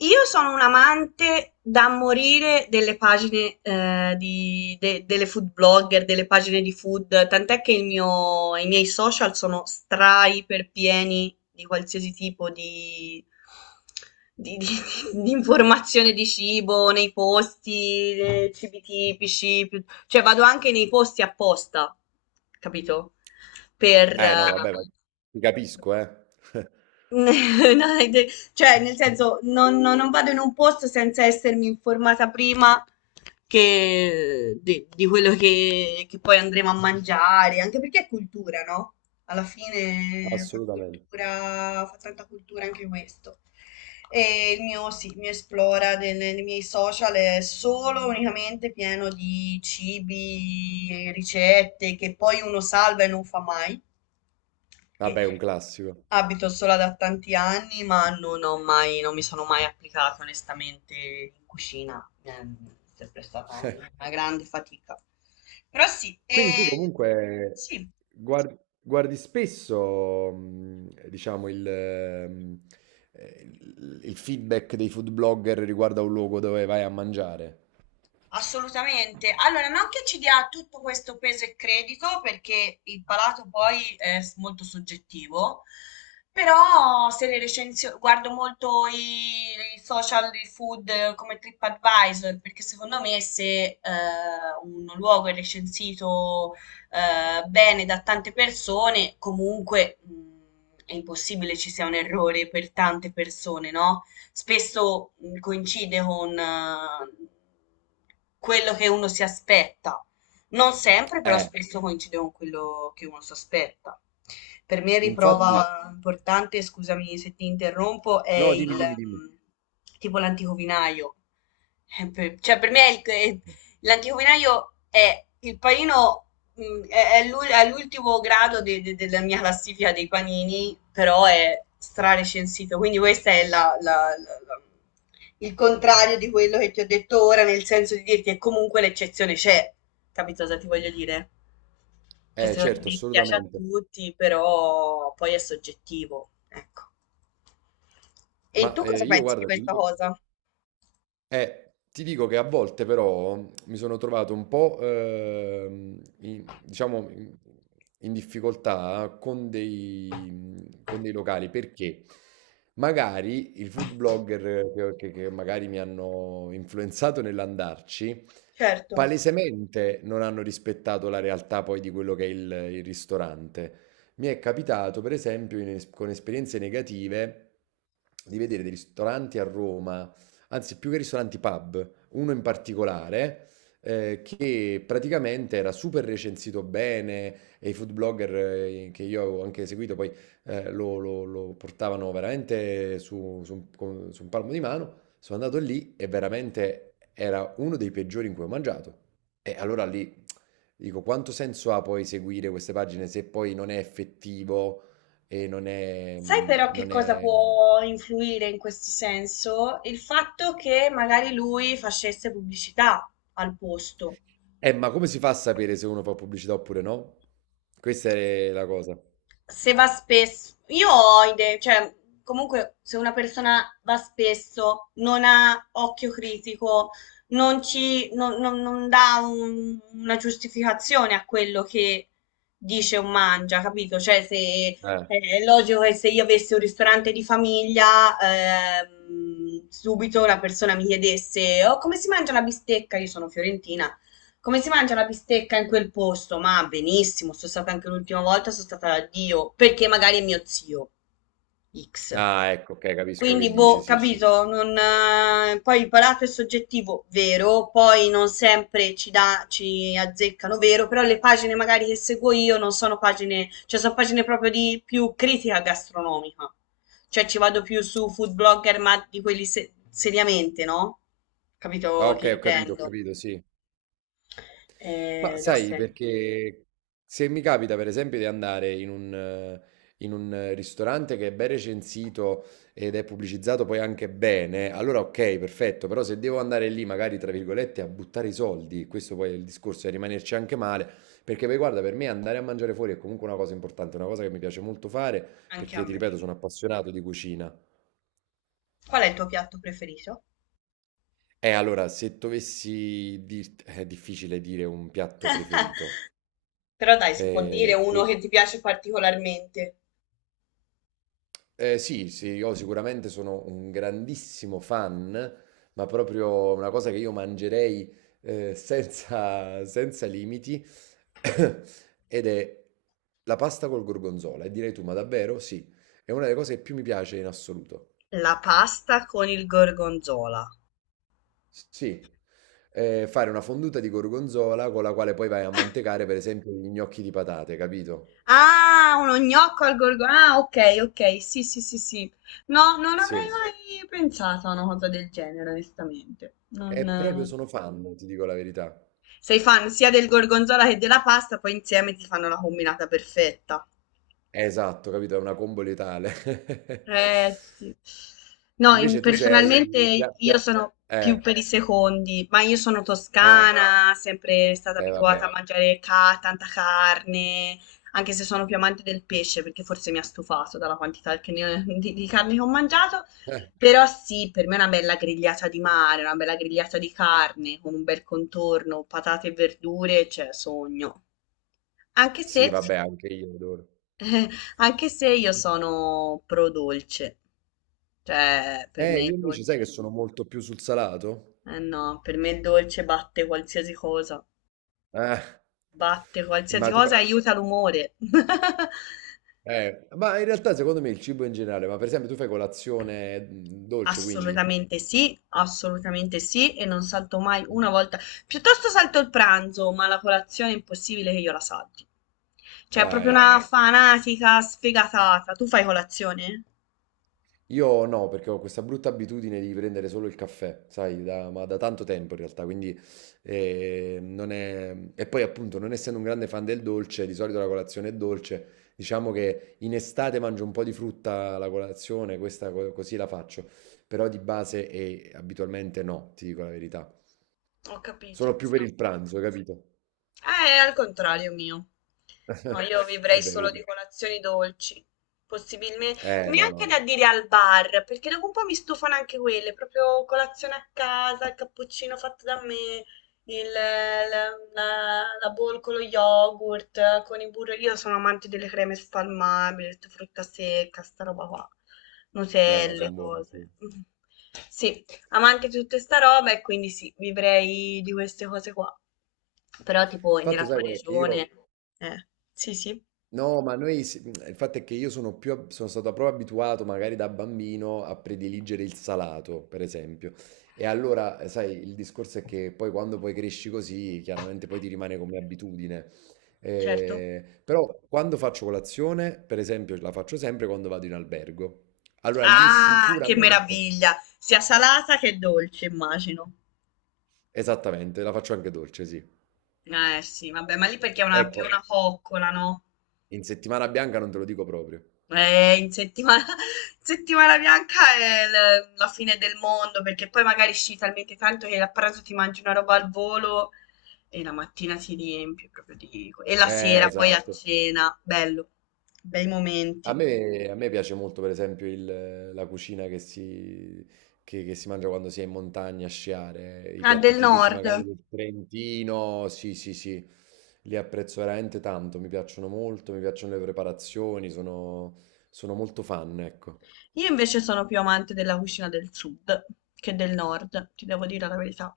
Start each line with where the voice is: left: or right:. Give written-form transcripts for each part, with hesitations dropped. left: Io sono un amante da morire delle pagine, delle food blogger, delle pagine di food, tant'è che i miei social sono stra iper pieni di qualsiasi tipo di, di- di- di informazione di cibo, nei posti, cibi tipici, cioè vado anche nei posti apposta, capito? Per,
right: Eh no,
left: eh,
right: vabbè, ma ti capisco, eh.
left: No, cioè, nel senso, non vado in un posto senza essermi informata prima di quello che poi andremo a mangiare, anche perché è cultura, no? Alla fine fa
right: Assolutamente.
left: cultura, fa tanta cultura anche questo. E il mio, sì, il mio esplora nei miei social è solo unicamente pieno di cibi, ricette che poi uno salva e non fa mai.
right: Vabbè, è un classico.
left: Abito sola da tanti anni, ma non ho mai, non mi sono mai applicata onestamente in cucina. È sempre stata una grande fatica. Però sì,
right: Quindi tu comunque
left: sì.
right: guardi spesso, diciamo, il- feedback dei food blogger riguardo a un luogo dove vai a mangiare.
left: Assolutamente. Allora, non che ci dia tutto questo peso e credito, perché il palato poi è molto soggettivo, però se le recensioni, guardo molto i, i social di food come TripAdvisor, perché secondo me se un luogo è recensito bene da tante persone, comunque è impossibile ci sia un errore per tante persone, no? Spesso coincide con quello che uno si aspetta. Non sempre, però
right: Eh,
left: spesso coincide con quello che uno si aspetta. Per me
right: infatti,
left: riprova importante, scusami se ti interrompo, è
right: no,
left: il
right: dimmi, dimmi, dimmi.
left: tipo l'antico vinaio. Cioè, per me è il- è- l'antico vinaio è il panino. Mm, è è all'ultimo grado della mia classifica dei panini, però è strarecensito, quindi questo è la- la- il contrario di quello che ti ho detto ora, nel senso di dirti che comunque l'eccezione c'è, capito cosa ti voglio dire? Che secondo
right: Certo,
left: me piace a
right: assolutamente.
left: tutti, però poi è soggettivo, ecco. E tu cosa
right: Io
left: pensi di
right: guarda,
left: questa cosa?
right: Ti dico che a volte però mi sono trovato un po', diciamo, in, in difficoltà con con dei locali perché magari il food blogger che magari mi hanno influenzato nell'andarci,
left: Certo.
right: palesemente non hanno rispettato la realtà poi di quello che è il ristorante. Mi è capitato, per esempio, con esperienze negative, di vedere dei ristoranti a Roma, anzi più che ristoranti pub, uno in particolare che praticamente era super recensito bene e i food blogger che io avevo anche seguito poi, lo portavano veramente su un palmo di mano. Sono andato lì e veramente era uno dei peggiori in cui ho mangiato. E allora lì dico, quanto senso ha poi seguire queste pagine se poi non è effettivo e non è...
left: Sai però che
right: non
left: cosa
right: è...
left: può influire in questo senso? Il fatto che magari lui facesse pubblicità al posto.
right: Ma come si fa a sapere se uno fa pubblicità oppure no? Questa è la cosa.
left: Se va spesso, io ho idee, cioè comunque se una persona va spesso, non ha occhio critico, non ci, non, non- non dà una giustificazione a quello che dice o mangia, capito? Cioè se
right: Eh.
left: è logico che se io avessi un ristorante di famiglia, subito una persona mi chiedesse, oh, come si mangia la bistecca? Io sono fiorentina, come si mangia la bistecca in quel posto? Ma benissimo, sono stata anche l'ultima volta, sono stata da Dio, perché magari è mio zio X.
right: Ah, ecco, okay, capisco che
left: Quindi,
right: dici,
left: boh,
right: sì, sì.
left: capito? Non, Poi il palato è soggettivo, vero, poi non sempre ci, dà, ci azzeccano, vero, però le pagine magari che seguo io non sono pagine, cioè sono pagine proprio di più critica gastronomica. Cioè ci vado più su food blogger, ma di quelli seriamente, no?
right: Ah,
left: Capito che
right: okay, ho
left: intendo?
right: capito, sì. Ma
left: Da
right: sai,
left: sempre.
right: perché se mi capita per esempio di andare in un ristorante che è ben recensito ed è pubblicizzato poi anche bene, allora ok, perfetto, però se devo andare lì magari tra virgolette a buttare i soldi, questo poi è il discorso, è rimanerci anche male, perché poi guarda, per me andare a mangiare fuori è comunque una cosa importante, una cosa che mi piace molto fare,
left: Anche a
right: perché ti
left: me.
right: ripeto, sono appassionato di cucina.
left: Qual è il tuo piatto preferito?
right: E allora, se dovessi dirti, è difficile dire un piatto preferito.
left: Però dai, si può dire uno
right: Sì.
left: che ti piace particolarmente.
right: Sì, io sicuramente sono un grandissimo fan, ma proprio una cosa che io mangerei senza limiti, ed è la pasta col gorgonzola. E direi tu, ma davvero? Sì, è una delle cose che più mi piace in assoluto.
left: La pasta con il gorgonzola.
right: Sì, eh, fare una fonduta di gorgonzola con la quale poi vai a mantecare, per esempio, gli gnocchi di patate, capito?
left: Ah, uno gnocco al gorgonzola. Ah, ok, ok, sì, sì, sì, sì. No, non avrei
right: Sì,
left: mai pensato a una cosa del genere, onestamente.
right: e
left: Non,
right: proprio sono fan, ti dico la verità.
left: Sei fan sia del gorgonzola che della pasta, poi insieme ti fanno la combinata perfetta.
right: Esatto, capito? È una combo letale.
left: Eh sì. No, sì.
right: Invece tu sei pia
left: Personalmente
right: pia
left: io sono più
right: eh,
left: per i secondi, ma io sono
right: ah,
left: toscana, sempre stata abituata
right: vabbè.
left: a mangiare tanta carne, anche se sono più amante del pesce, perché forse mi ha stufato dalla quantità di carne che ho mangiato.
right: Eh,
left: Però sì, per me è una bella grigliata di mare, una bella grigliata di carne con un bel contorno, patate e verdure, cioè sogno. Anche
right: sì
left: se
right: vabbè anche io adoro.
left: io sono pro dolce, cioè per me
right: Io
left: il
right: invece sai che
left: dolce,
right: sono molto più sul salato?
left: eh no, per me il dolce
right: Eh.
left: batte qualsiasi
right: Ma tu fai
left: cosa e aiuta l'umore.
right: ma in realtà secondo me il cibo in generale, ma per esempio tu fai colazione, mhmm, dolce quindi?
left: Assolutamente sì, e non salto mai
right: Mh.
left: una volta. Piuttosto salto il pranzo, ma la colazione è impossibile che io la salti. Cioè, è
right: Ah,
left: proprio una
right: ecco.
left: fanatica sfegatata. Tu fai colazione?
right: Io no, perché ho questa brutta abitudine di prendere solo il caffè, ma da tanto tempo in realtà, quindi non è... E poi appunto, non essendo un grande fan del dolce, di solito la colazione è dolce, diciamo che in estate mangio un po' di frutta alla colazione, questa così la faccio, però di base e abitualmente no, ti dico la verità.
left: Ho
right: Sono
left: capito.
right: più per il pranzo, capito?
left: È al contrario mio. No, io vivrei
right: Vabbè,
left: solo
right: vedi.
left: di colazioni dolci, possibilmente
right: No,
left: neanche da
right: no,
left: dire al bar, perché dopo un po' mi stufano anche quelle, proprio colazione a casa, il cappuccino fatto da me, il- la, la bowl con lo yogurt, con il burro. Io sono amante delle creme spalmabili, frutta secca, sta roba qua,
right: no,
left: nutelle,
right: sono buono, sì.
left: cose.
right: Il
left: Mm. Sì, amante di tutta sta roba e quindi sì, vivrei di queste cose qua. Però tipo
right: fatto,
left: nella
right: sai,
left: tua
right: qual è che io...
left: regione. Eh, sì, sì,
right: No, ma mhmm, il fatto è che io sono più, sono stato proprio abituato, magari da bambino, a prediligere il salato, per esempio. Sai, il discorso è che poi quando poi cresci così, chiaramente poi ti rimane come abitudine.
left: certo.
right: Però quando faccio colazione, per esempio, la faccio sempre quando vado in albergo. Allora lì
left: Ah, che
right: sicuramente,
left: meraviglia! Sia salata che dolce, immagino.
right: esattamente, la faccio anche dolce, sì.
left: Eh sì, vabbè, ma lì perché è una, più
right: Ecco,
left: una coccola, no?
right: in settimana bianca non te lo dico proprio.
left: In settimana, in settimana bianca è la fine del mondo perché poi magari sci talmente tanto che a pranzo ti mangi una roba al volo. E la mattina si riempie proprio di... E la sera poi a
right: Esatto.
left: cena, bello, bei momenti.
right: A me piace molto, per esempio, la cucina che si mangia quando si è in montagna a sciare, i
left: Ah,
right: piatti
left: del
right: tipici
left: nord.
right: magari del Trentino, sì, sì, sì, li apprezzo veramente tanto, mi piacciono molto, mi piacciono le preparazioni, sono molto fan, ecco.
left: Io invece sono più amante della cucina del sud che del nord, ti devo dire la verità.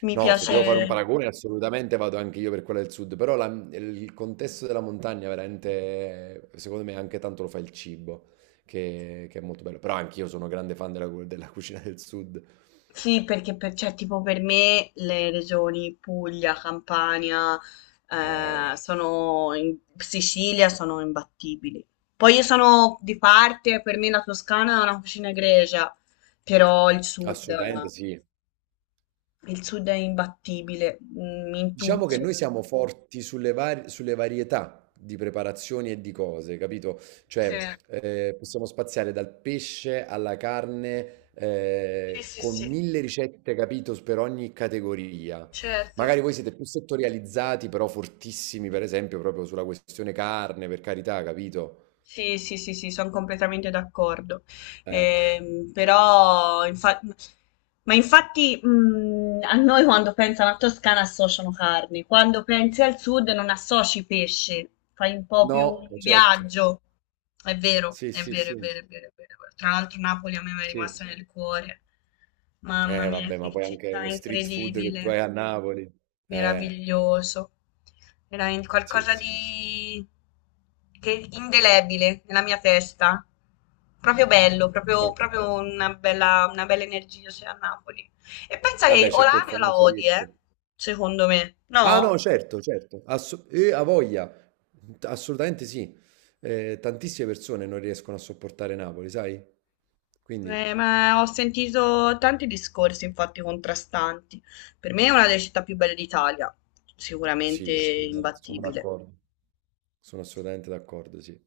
left: Mi
right: No, se devo fare un
left: piace,
right: paragone, assolutamente vado anche io per quella del sud, il contesto della montagna veramente, secondo me, anche tanto lo fa il cibo, che è molto bello. Però anch'io sono grande fan della cucina del sud.
left: sì, perché per, cioè, tipo per me le regioni Puglia, Campania,
right: Eh,
left: sono Sicilia sono imbattibili. Poi io sono di parte, per me la Toscana è una cucina egregia, però il sud...
right: assolutamente sì.
left: Il sud è imbattibile, mm, in
right: Diciamo che
left: tutto.
right: noi siamo forti sulle varietà di preparazioni e di cose, capito?
left: Sì,
right: Cioè, possiamo spaziare dal pesce alla carne,
left: sì, sì,
right: con
left: sì,
right: mille ricette, capito, per ogni categoria.
left: certo.
right: Magari voi siete più settorializzati, però fortissimi, per esempio, proprio sulla questione carne, per carità, capito?
left: Sì, sì, sì, sì, sono completamente d'accordo.
right: Eh,
left: Però, ma infatti, a noi quando pensano a Toscana associano carne, quando pensi al sud non associ pesce, fai un po' più
right: No,
left: un
right: certo.
left: viaggio. È vero,
right: Sì,
left: è sì,
right: sì,
left: vero, è
right: sì,
left: vero, è vero, è vero. Tra l'altro Napoli a me mi è
right: sì.
left: rimasta nel cuore. Mamma
right: Eh
left: mia,
right: vabbè, ma
left: che
right: poi anche
left: città
right: lo street food che tu
left: incredibile.
right: hai a Napoli. Eh,
left: Meraviglioso. Era
right: sì,
left: qualcosa
right: sì, sì.
left: di che indelebile nella mia testa. Proprio bello, proprio,
right: Eh,
left: proprio una bella energia c'è a Napoli. E pensa che
right: vabbè,
left: o
right: c'è
left: la
right: quel
left: ami o la
right: famoso
left: odi, eh?
right: detto.
left: Secondo me.
right: Ah
left: No?
right: no, certo, certo. A voglia. Assolutamente sì. Tantissime persone non riescono a sopportare Napoli, sai? Quindi
left: Ma ho sentito tanti discorsi, infatti, contrastanti. Per me è una delle città più belle d'Italia, sicuramente
right: sì, assolutamente, sono
left: imbattibile.
right: d'accordo. Sono assolutamente d'accordo, sì.